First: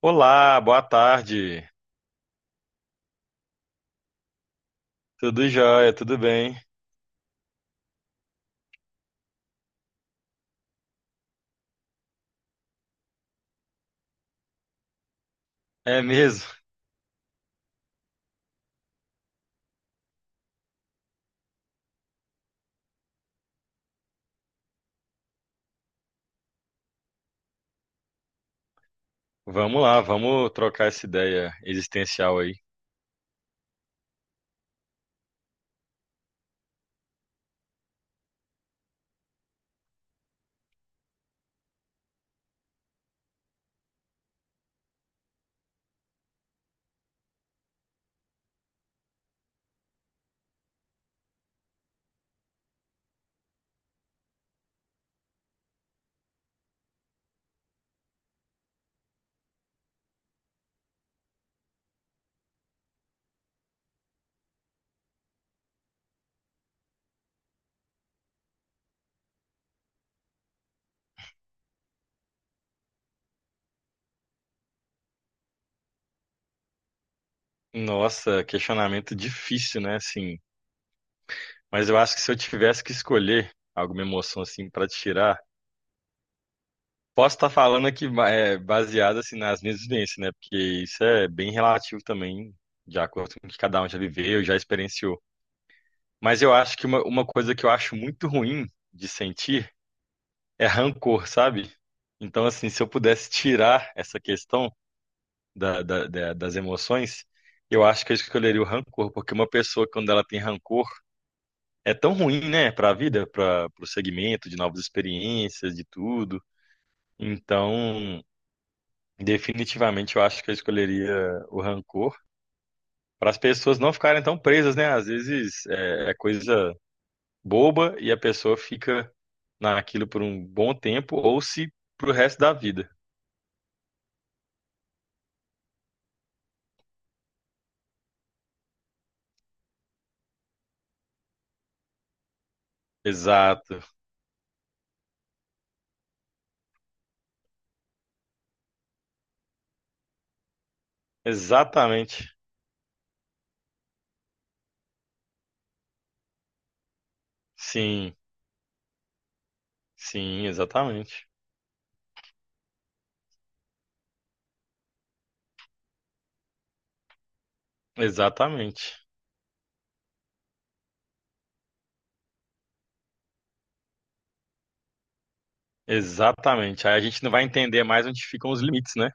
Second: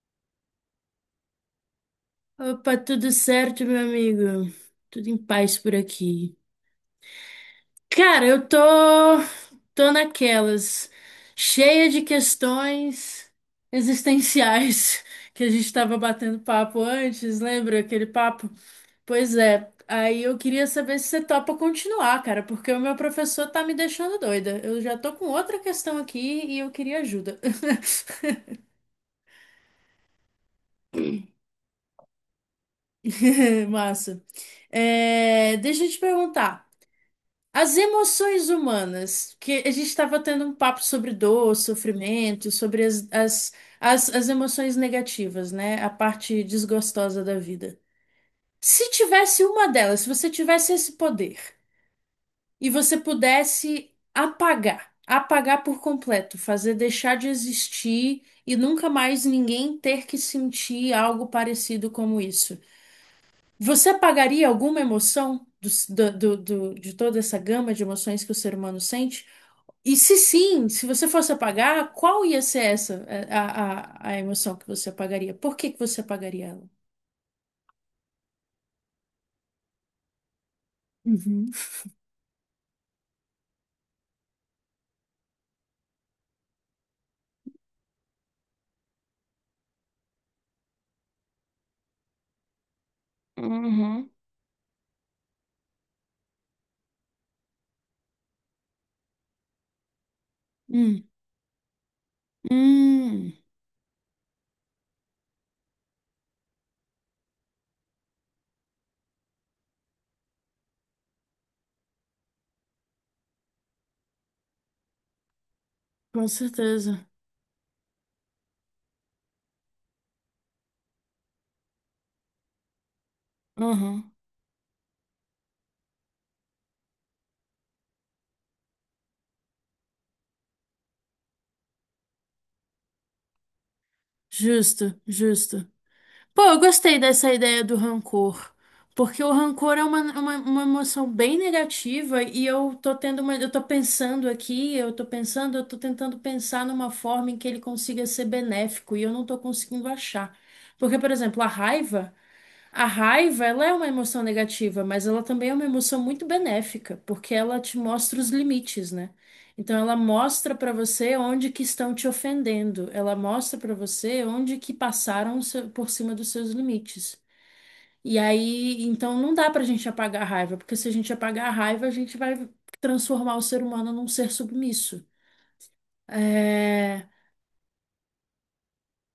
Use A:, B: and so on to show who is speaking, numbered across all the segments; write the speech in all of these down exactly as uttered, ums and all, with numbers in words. A: Olá, boa tarde.
B: Opa, tudo certo, meu amigo? Tudo em
A: Tudo
B: paz por
A: jóia, tudo
B: aqui.
A: bem?
B: Cara, eu tô, tô naquelas, cheia de questões existenciais que a gente tava
A: É
B: batendo
A: mesmo?
B: papo antes, lembra aquele papo? Pois é, aí eu queria saber se você topa continuar, cara, porque o meu professor tá me deixando doida. Eu já tô com outra questão aqui e eu queria ajuda.
A: Vamos lá, vamos trocar essa ideia existencial aí.
B: Massa. É, deixa eu te perguntar. As emoções humanas, que a gente estava tendo um papo sobre dor, sofrimento, sobre as, as, as, as emoções negativas, né? A parte desgostosa da vida. Se tivesse uma delas, se você tivesse esse poder e você pudesse apagar, apagar por completo, fazer deixar de existir e nunca mais ninguém ter que sentir algo parecido como isso, você apagaria alguma emoção do, do, do, do- de toda essa gama de emoções que o ser humano sente? E se sim, se você fosse apagar, qual ia ser essa, a, a, a emoção que você apagaria? Por que que você apagaria ela?
A: Nossa, questionamento difícil, né? Assim,
B: Uhum.
A: mas eu acho que se eu tivesse que escolher alguma emoção assim para tirar, posso estar falando aqui ba- é, baseado assim nas minhas vivências, né? Porque isso é bem relativo também, de acordo com o que cada um já
B: Uhum.
A: viveu, já experienciou. Mas eu acho que uma, uma coisa que eu acho muito ruim de sentir é
B: Hum.
A: rancor, sabe? Então, assim, se eu pudesse
B: Hum.
A: tirar essa questão da- da- da- das emoções, eu acho que eu escolheria o rancor, porque uma pessoa, quando ela tem rancor, é tão ruim, né, para a vida, para o segmento de novas experiências, de
B: Com
A: tudo.
B: certeza.
A: Então, definitivamente, eu acho que eu escolheria o rancor para as pessoas não
B: Uhum.
A: ficarem tão presas, né? Às vezes é é coisa boba e a pessoa fica naquilo por um bom tempo ou se pro resto da vida.
B: Justo, justo. Pô, eu gostei dessa ideia do rancor. Porque o rancor é uma, uma, uma emoção bem negativa e eu tô tendo uma, eu tô
A: Exato.
B: pensando aqui, eu tô pensando, eu tô tentando pensar numa forma em que ele consiga ser benéfico e eu não tô conseguindo achar. Porque, por exemplo, a raiva.
A: Exatamente.
B: A raiva, ela é uma emoção negativa, mas ela também é uma emoção muito benéfica, porque ela te
A: Sim,
B: mostra os limites, né? Então ela
A: sim,
B: mostra pra você
A: exatamente.
B: onde que estão te ofendendo, ela mostra pra você onde que passaram o seu- por cima dos seus limites. E aí,
A: Exatamente.
B: então não dá pra gente apagar a raiva, porque se a gente apagar a raiva, a gente vai transformar o ser humano num ser submisso.
A: Exatamente. Aí a
B: É,
A: gente não vai entender mais onde ficam os limites, né?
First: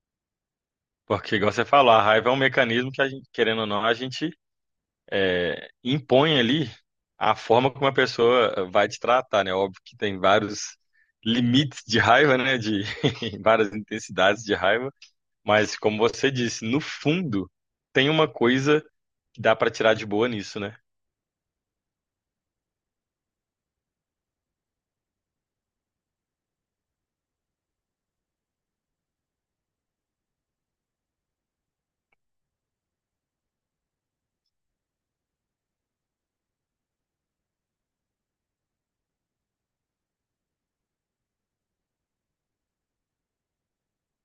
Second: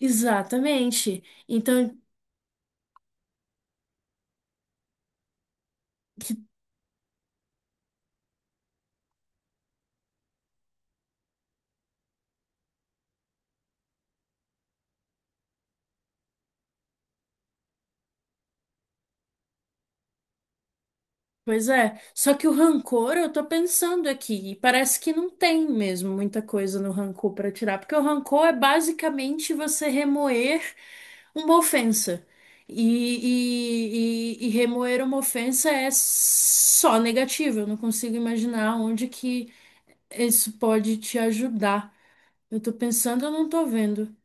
B: exatamente.
A: Porque, igual você falou,
B: Então.
A: a raiva é um mecanismo que a gente, querendo ou não, a gente é, impõe ali a forma como a pessoa vai te tratar, né? Óbvio que tem vários limites de raiva, né? De várias intensidades de raiva. Mas, como você disse, no fundo, tem uma coisa que dá pra tirar de boa nisso, né?
B: Pois é, só que o rancor, eu tô pensando aqui, e parece que não tem mesmo muita coisa no rancor pra tirar, porque o rancor é basicamente você remoer uma ofensa. E, e, e, e remoer uma ofensa é só negativo, eu não consigo imaginar onde que isso pode te ajudar. Eu tô pensando, eu não tô vendo.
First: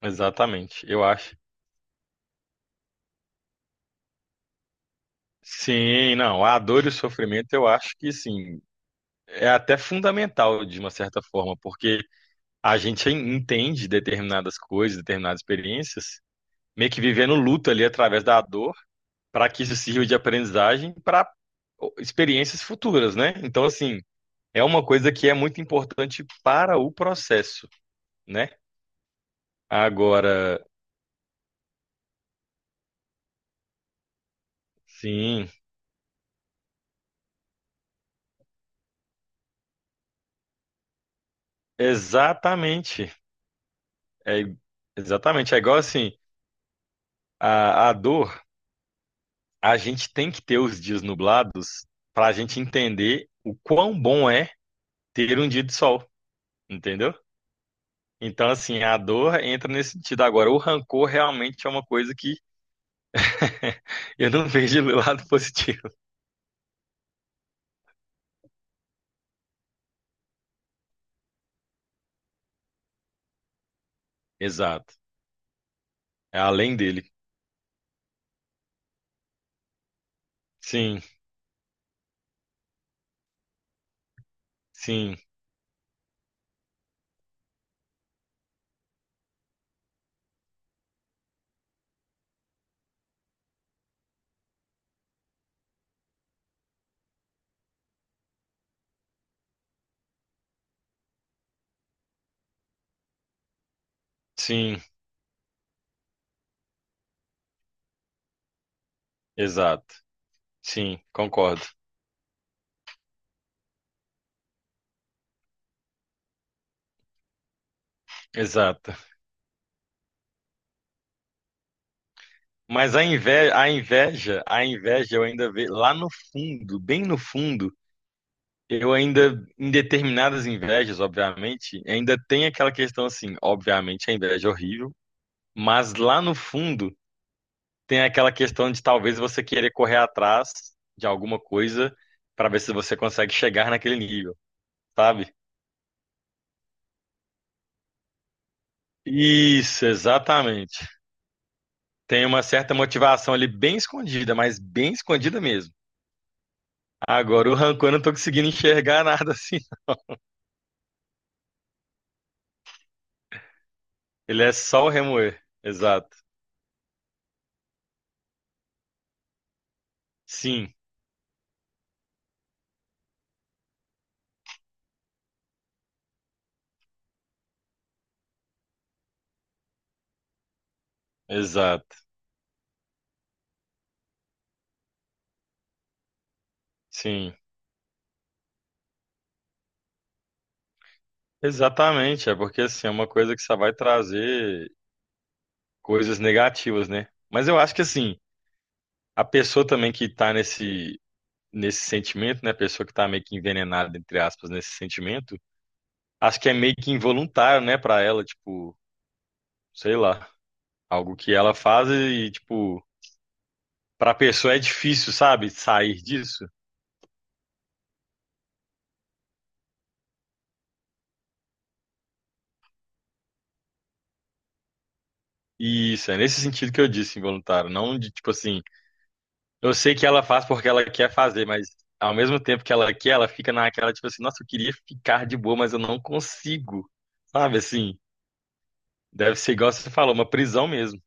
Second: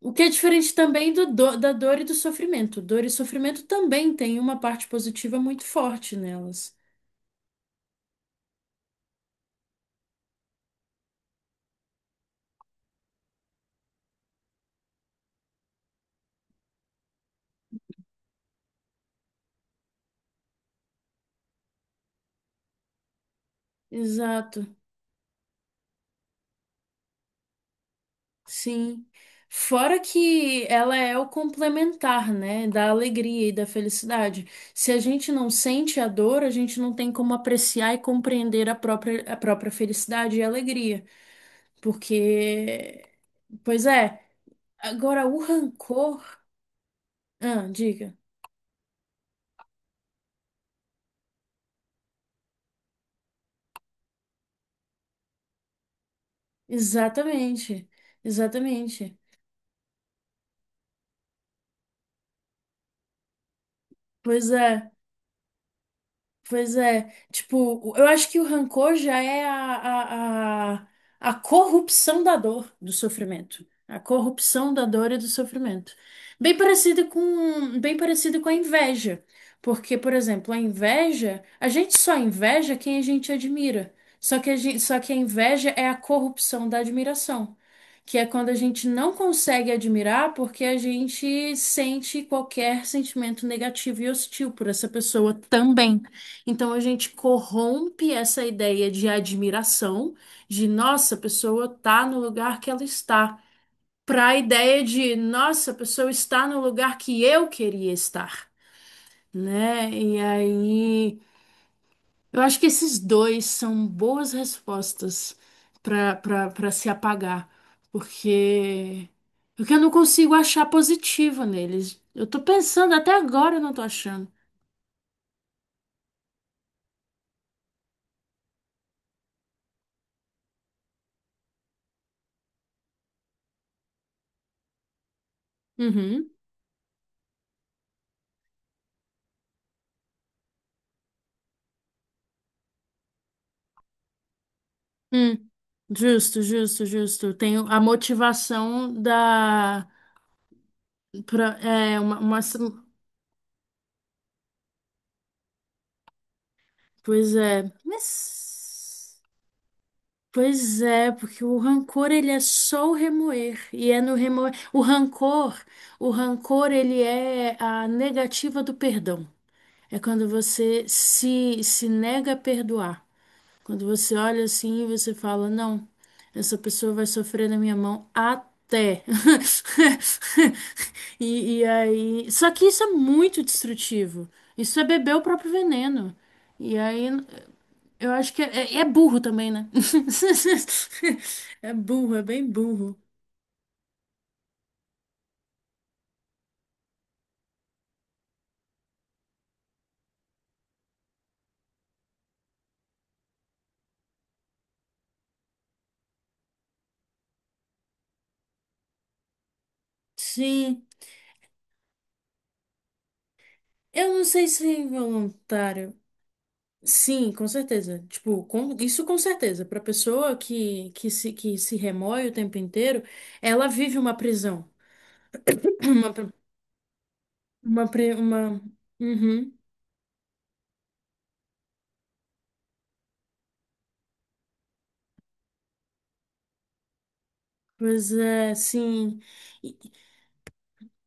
B: O que é diferente
A: Exatamente. Eu
B: também do,
A: acho.
B: do- da dor e do sofrimento. Dor e sofrimento também tem uma parte positiva muito
A: Sim,
B: forte
A: não, a
B: nelas.
A: dor e o sofrimento eu acho que sim, é até fundamental de uma certa forma, porque a gente en- entende determinadas coisas, determinadas experiências, meio que vivendo luto ali através da dor, para que isso sirva de aprendizagem para experiências futuras, né? Então, assim, é
B: Exato,
A: uma coisa que é muito importante para o processo, né?
B: sim. Fora
A: Agora,
B: que ela é o complementar, né, da alegria e da felicidade. Se a gente
A: sim,
B: não sente a dor, a gente não tem como apreciar e compreender a própria, a própria felicidade e alegria. Porque,
A: exatamente,
B: pois é,
A: é
B: agora o
A: exatamente, é igual assim,
B: rancor. Ah,
A: a, a
B: diga.
A: dor a gente tem que ter os dias nublados para a gente entender o quão bom é ter um dia de sol, entendeu?
B: Exatamente,
A: Então, assim, a
B: exatamente.
A: dor entra nesse sentido. Agora, o rancor realmente é uma coisa que eu não
B: Pois
A: vejo
B: é.
A: do lado positivo.
B: Pois é, tipo, eu acho que o rancor já é a, a, a, a corrupção da dor, do sofrimento. A corrupção da
A: Exato.
B: dor e do sofrimento.
A: É
B: Bem
A: além
B: parecido
A: dele.
B: com, bem parecido com a inveja. Porque, por exemplo, a
A: Sim,
B: inveja, a gente só inveja quem a gente admira. Só que a gente, só que a
A: sim,
B: inveja é a corrupção da admiração. Que é quando a gente não consegue admirar porque a gente sente qualquer sentimento negativo e hostil por essa pessoa também. Então a gente corrompe essa ideia de admiração, de nossa, a pessoa tá no lugar que ela está, para a
A: sim,
B: ideia de nossa, a pessoa está no lugar que eu queria estar, né?
A: exato.
B: E
A: Sim,
B: aí,
A: concordo.
B: eu acho que esses dois são boas respostas para para para se apagar,
A: Exato.
B: porque porque eu não consigo achar positiva neles. Eu tô pensando
A: Mas a
B: até
A: inveja,
B: agora, eu
A: a
B: não tô achando.
A: inveja, a inveja eu ainda vejo lá no fundo, bem no fundo, eu ainda, em determinadas invejas, obviamente, ainda tem aquela questão assim, obviamente a inveja é horrível, mas lá
B: Uhum.
A: no fundo tem aquela questão de talvez você querer correr atrás de alguma coisa para ver se você consegue chegar naquele nível, sabe?
B: Hum, justo, justo, justo. Tem a motivação
A: Isso,
B: da.
A: exatamente.
B: Pra, é, uma,
A: Tem
B: uma-.
A: uma certa motivação ali bem escondida, mas bem escondida mesmo.
B: Pois
A: Agora, o
B: é.
A: rancor eu não tô conseguindo enxergar
B: Mas.
A: nada assim.
B: Pois é, porque o rancor ele é só o remoer. E é no
A: Ele
B: remoer.
A: é
B: O
A: só o remoer.
B: rancor, o
A: Exato.
B: rancor ele é a negativa do perdão. É quando
A: Sim,
B: você se, se nega a perdoar. Quando você olha assim e você fala, não, essa pessoa vai sofrer na minha mão até. E, e
A: exato.
B: aí. Só que isso é muito destrutivo. Isso é beber o próprio veneno. E aí.
A: Sim.
B: Eu acho que é, é é burro também, né? É burro, é
A: Exatamente, é
B: bem
A: porque assim, é
B: burro.
A: uma coisa que só vai trazer coisas negativas, né? Mas eu acho que assim, a pessoa também que tá nesse nesse sentimento, né, a pessoa que tá meio que envenenada entre aspas nesse sentimento, acho que é meio que involuntário, né, pra ela, tipo, sei lá,
B: Sim.
A: algo que ela faz e tipo, pra
B: Eu não sei
A: pessoa é
B: se
A: difícil, sabe,
B: voluntário.
A: sair disso.
B: Sim, com certeza. Tipo, com- isso com certeza. Para pessoa que, que se, que se remói o tempo inteiro, ela vive uma prisão.
A: E isso
B: Uma,
A: é
B: pri-
A: nesse sentido que eu disse involuntário,
B: uma,
A: não de
B: pri-
A: tipo
B: uma...
A: assim,
B: Uhum.
A: eu sei que ela faz porque ela quer fazer, mas ao mesmo tempo que ela quer, ela fica naquela, tipo assim, nossa, eu queria ficar de boa, mas eu não consigo. Sabe assim?
B: Pois é, sim.
A: Deve ser igual você falou, uma prisão mesmo.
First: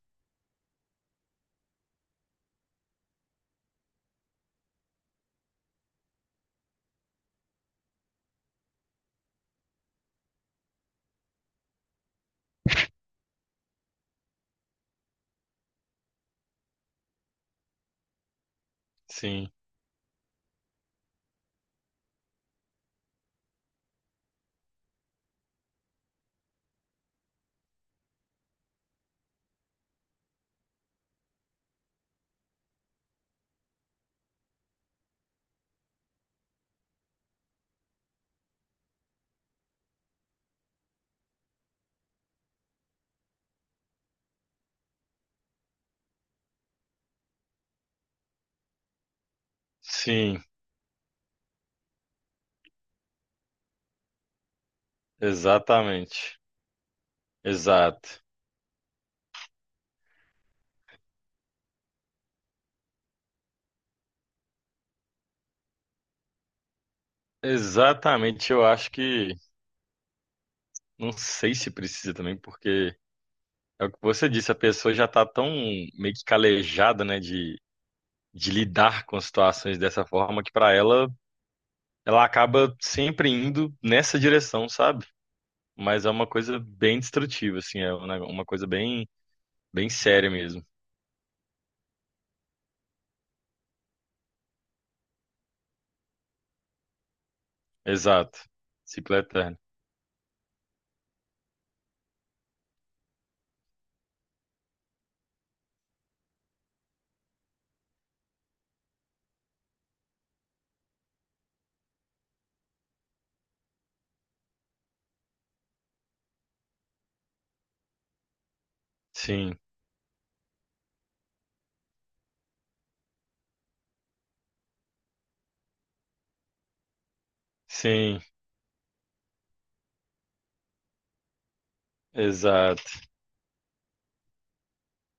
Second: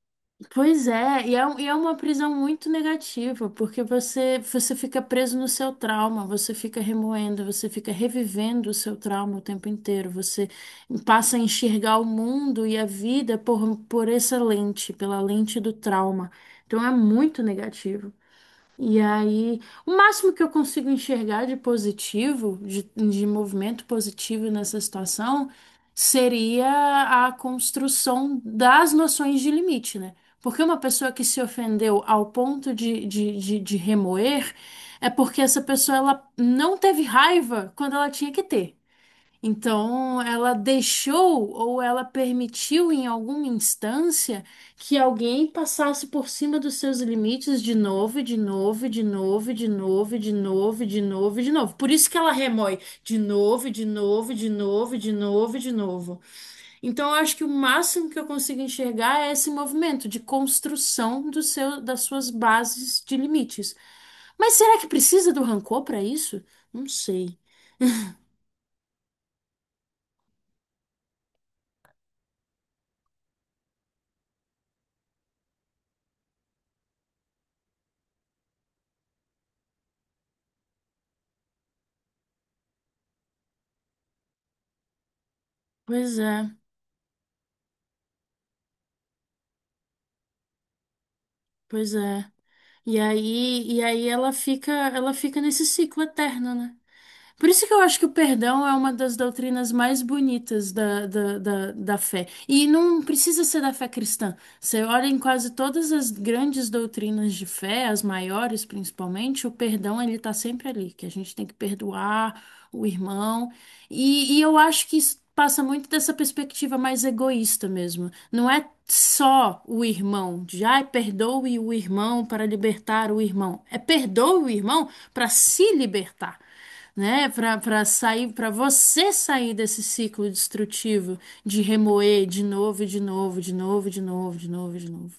B: Pois é, e é, um- e é uma prisão muito negativa, porque você, você fica preso no seu trauma, você fica remoendo, você fica revivendo o seu trauma o tempo inteiro, você passa a enxergar o mundo e a vida por, por essa lente, pela lente do trauma. Então é muito negativo. E
A: Sim,
B: aí, o máximo que eu consigo enxergar de positivo, de, de movimento positivo nessa situação, seria a construção das noções de limite, né? Porque uma pessoa que se ofendeu ao ponto de, de, de, de remoer é porque essa pessoa ela não teve raiva quando ela tinha que ter. Então, ela deixou ou ela permitiu em alguma instância que alguém passasse por cima dos seus limites de novo, e de novo, e de novo, e de novo, e de
A: sim,
B: novo, e de novo, e de novo. Por isso que ela remói de novo, e de novo, e de novo, e de novo, e de novo.
A: exatamente.
B: Então, eu acho que o máximo que
A: Exato.
B: eu consigo enxergar é esse movimento de construção do seu, das suas bases de limites. Mas será que precisa do rancor para isso? Não sei.
A: Exatamente, eu acho que não sei se precisa também, porque é o que você disse, a pessoa já tá tão meio que calejada, né, de, de lidar com situações dessa forma que pra ela ela acaba sempre indo nessa direção, sabe? Mas é
B: Pois
A: uma
B: é.
A: coisa bem destrutiva, assim, é um nego- uma coisa bem, bem séria mesmo.
B: Pois é. E aí, e aí ela fica, ela fica nesse ciclo eterno, né? Por isso que eu acho que o
A: Exato.
B: perdão é uma
A: Ciclo
B: das
A: eterno.
B: doutrinas mais bonitas da, da, da, da fé. E não precisa ser da fé cristã. Você olha em quase todas as grandes doutrinas de fé, as maiores principalmente, o perdão ele está sempre ali, que a gente tem que perdoar o irmão. E, e eu acho que isso passa muito dessa perspectiva mais egoísta mesmo. Não é
A: Sim,
B: só o irmão, de ai, perdoe o irmão para libertar o irmão. É perdoe o irmão para se libertar, né? Para para
A: sim,
B: sair, para você sair desse ciclo destrutivo de remoer de novo, e de
A: exato.
B: novo, de novo, de novo, de novo, de novo.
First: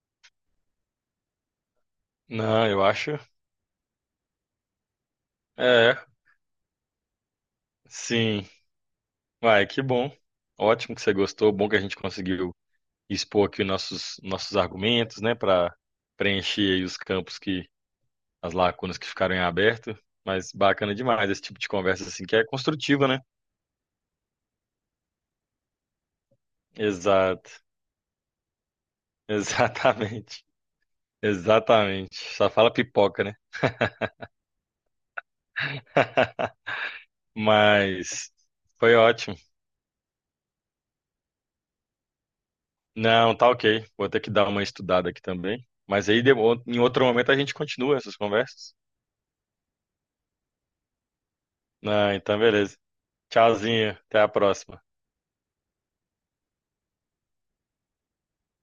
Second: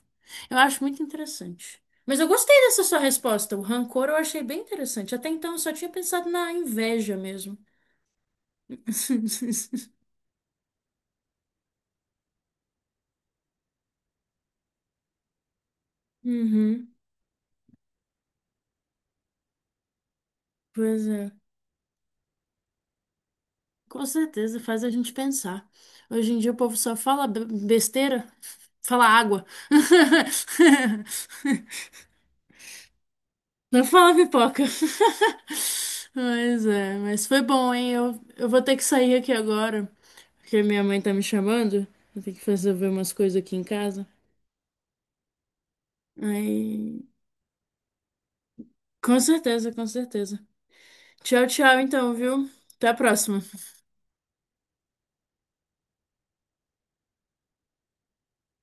B: Eu acho muito interessante. Mas eu gostei
A: Não, eu
B: dessa sua
A: acho.
B: resposta. O rancor eu achei bem interessante. Até então eu só tinha
A: É,
B: pensado na inveja mesmo.
A: sim. Uai, que bom. Ótimo que você gostou. Bom que a gente conseguiu expor aqui os nossos, nossos argumentos, né, para preencher aí
B: Uhum,
A: os campos que, as lacunas que ficaram em aberto. Mas bacana
B: pois é.
A: demais esse tipo de conversa, assim, que é construtiva, né?
B: Com certeza faz a gente pensar. Hoje em dia o povo só fala be-
A: Exato.
B: besteira, fala água.
A: Exatamente. Exatamente. Só fala pipoca, né?
B: Não fala pipoca. Mas é, mas foi bom, hein? Eu,
A: Mas
B: eu vou ter que
A: foi
B: sair aqui
A: ótimo.
B: agora, porque minha mãe tá me chamando. Eu tenho que resolver umas coisas
A: Não, tá
B: aqui em
A: ok.
B: casa.
A: Vou ter que dar uma estudada aqui também. Mas aí de- em
B: Aí,
A: outro momento a gente continua essas conversas.
B: com certeza, com certeza. Tchau, tchau,
A: Não,
B: então,
A: então
B: viu?
A: beleza.
B: Até a próxima.
A: Tchauzinho, até a próxima.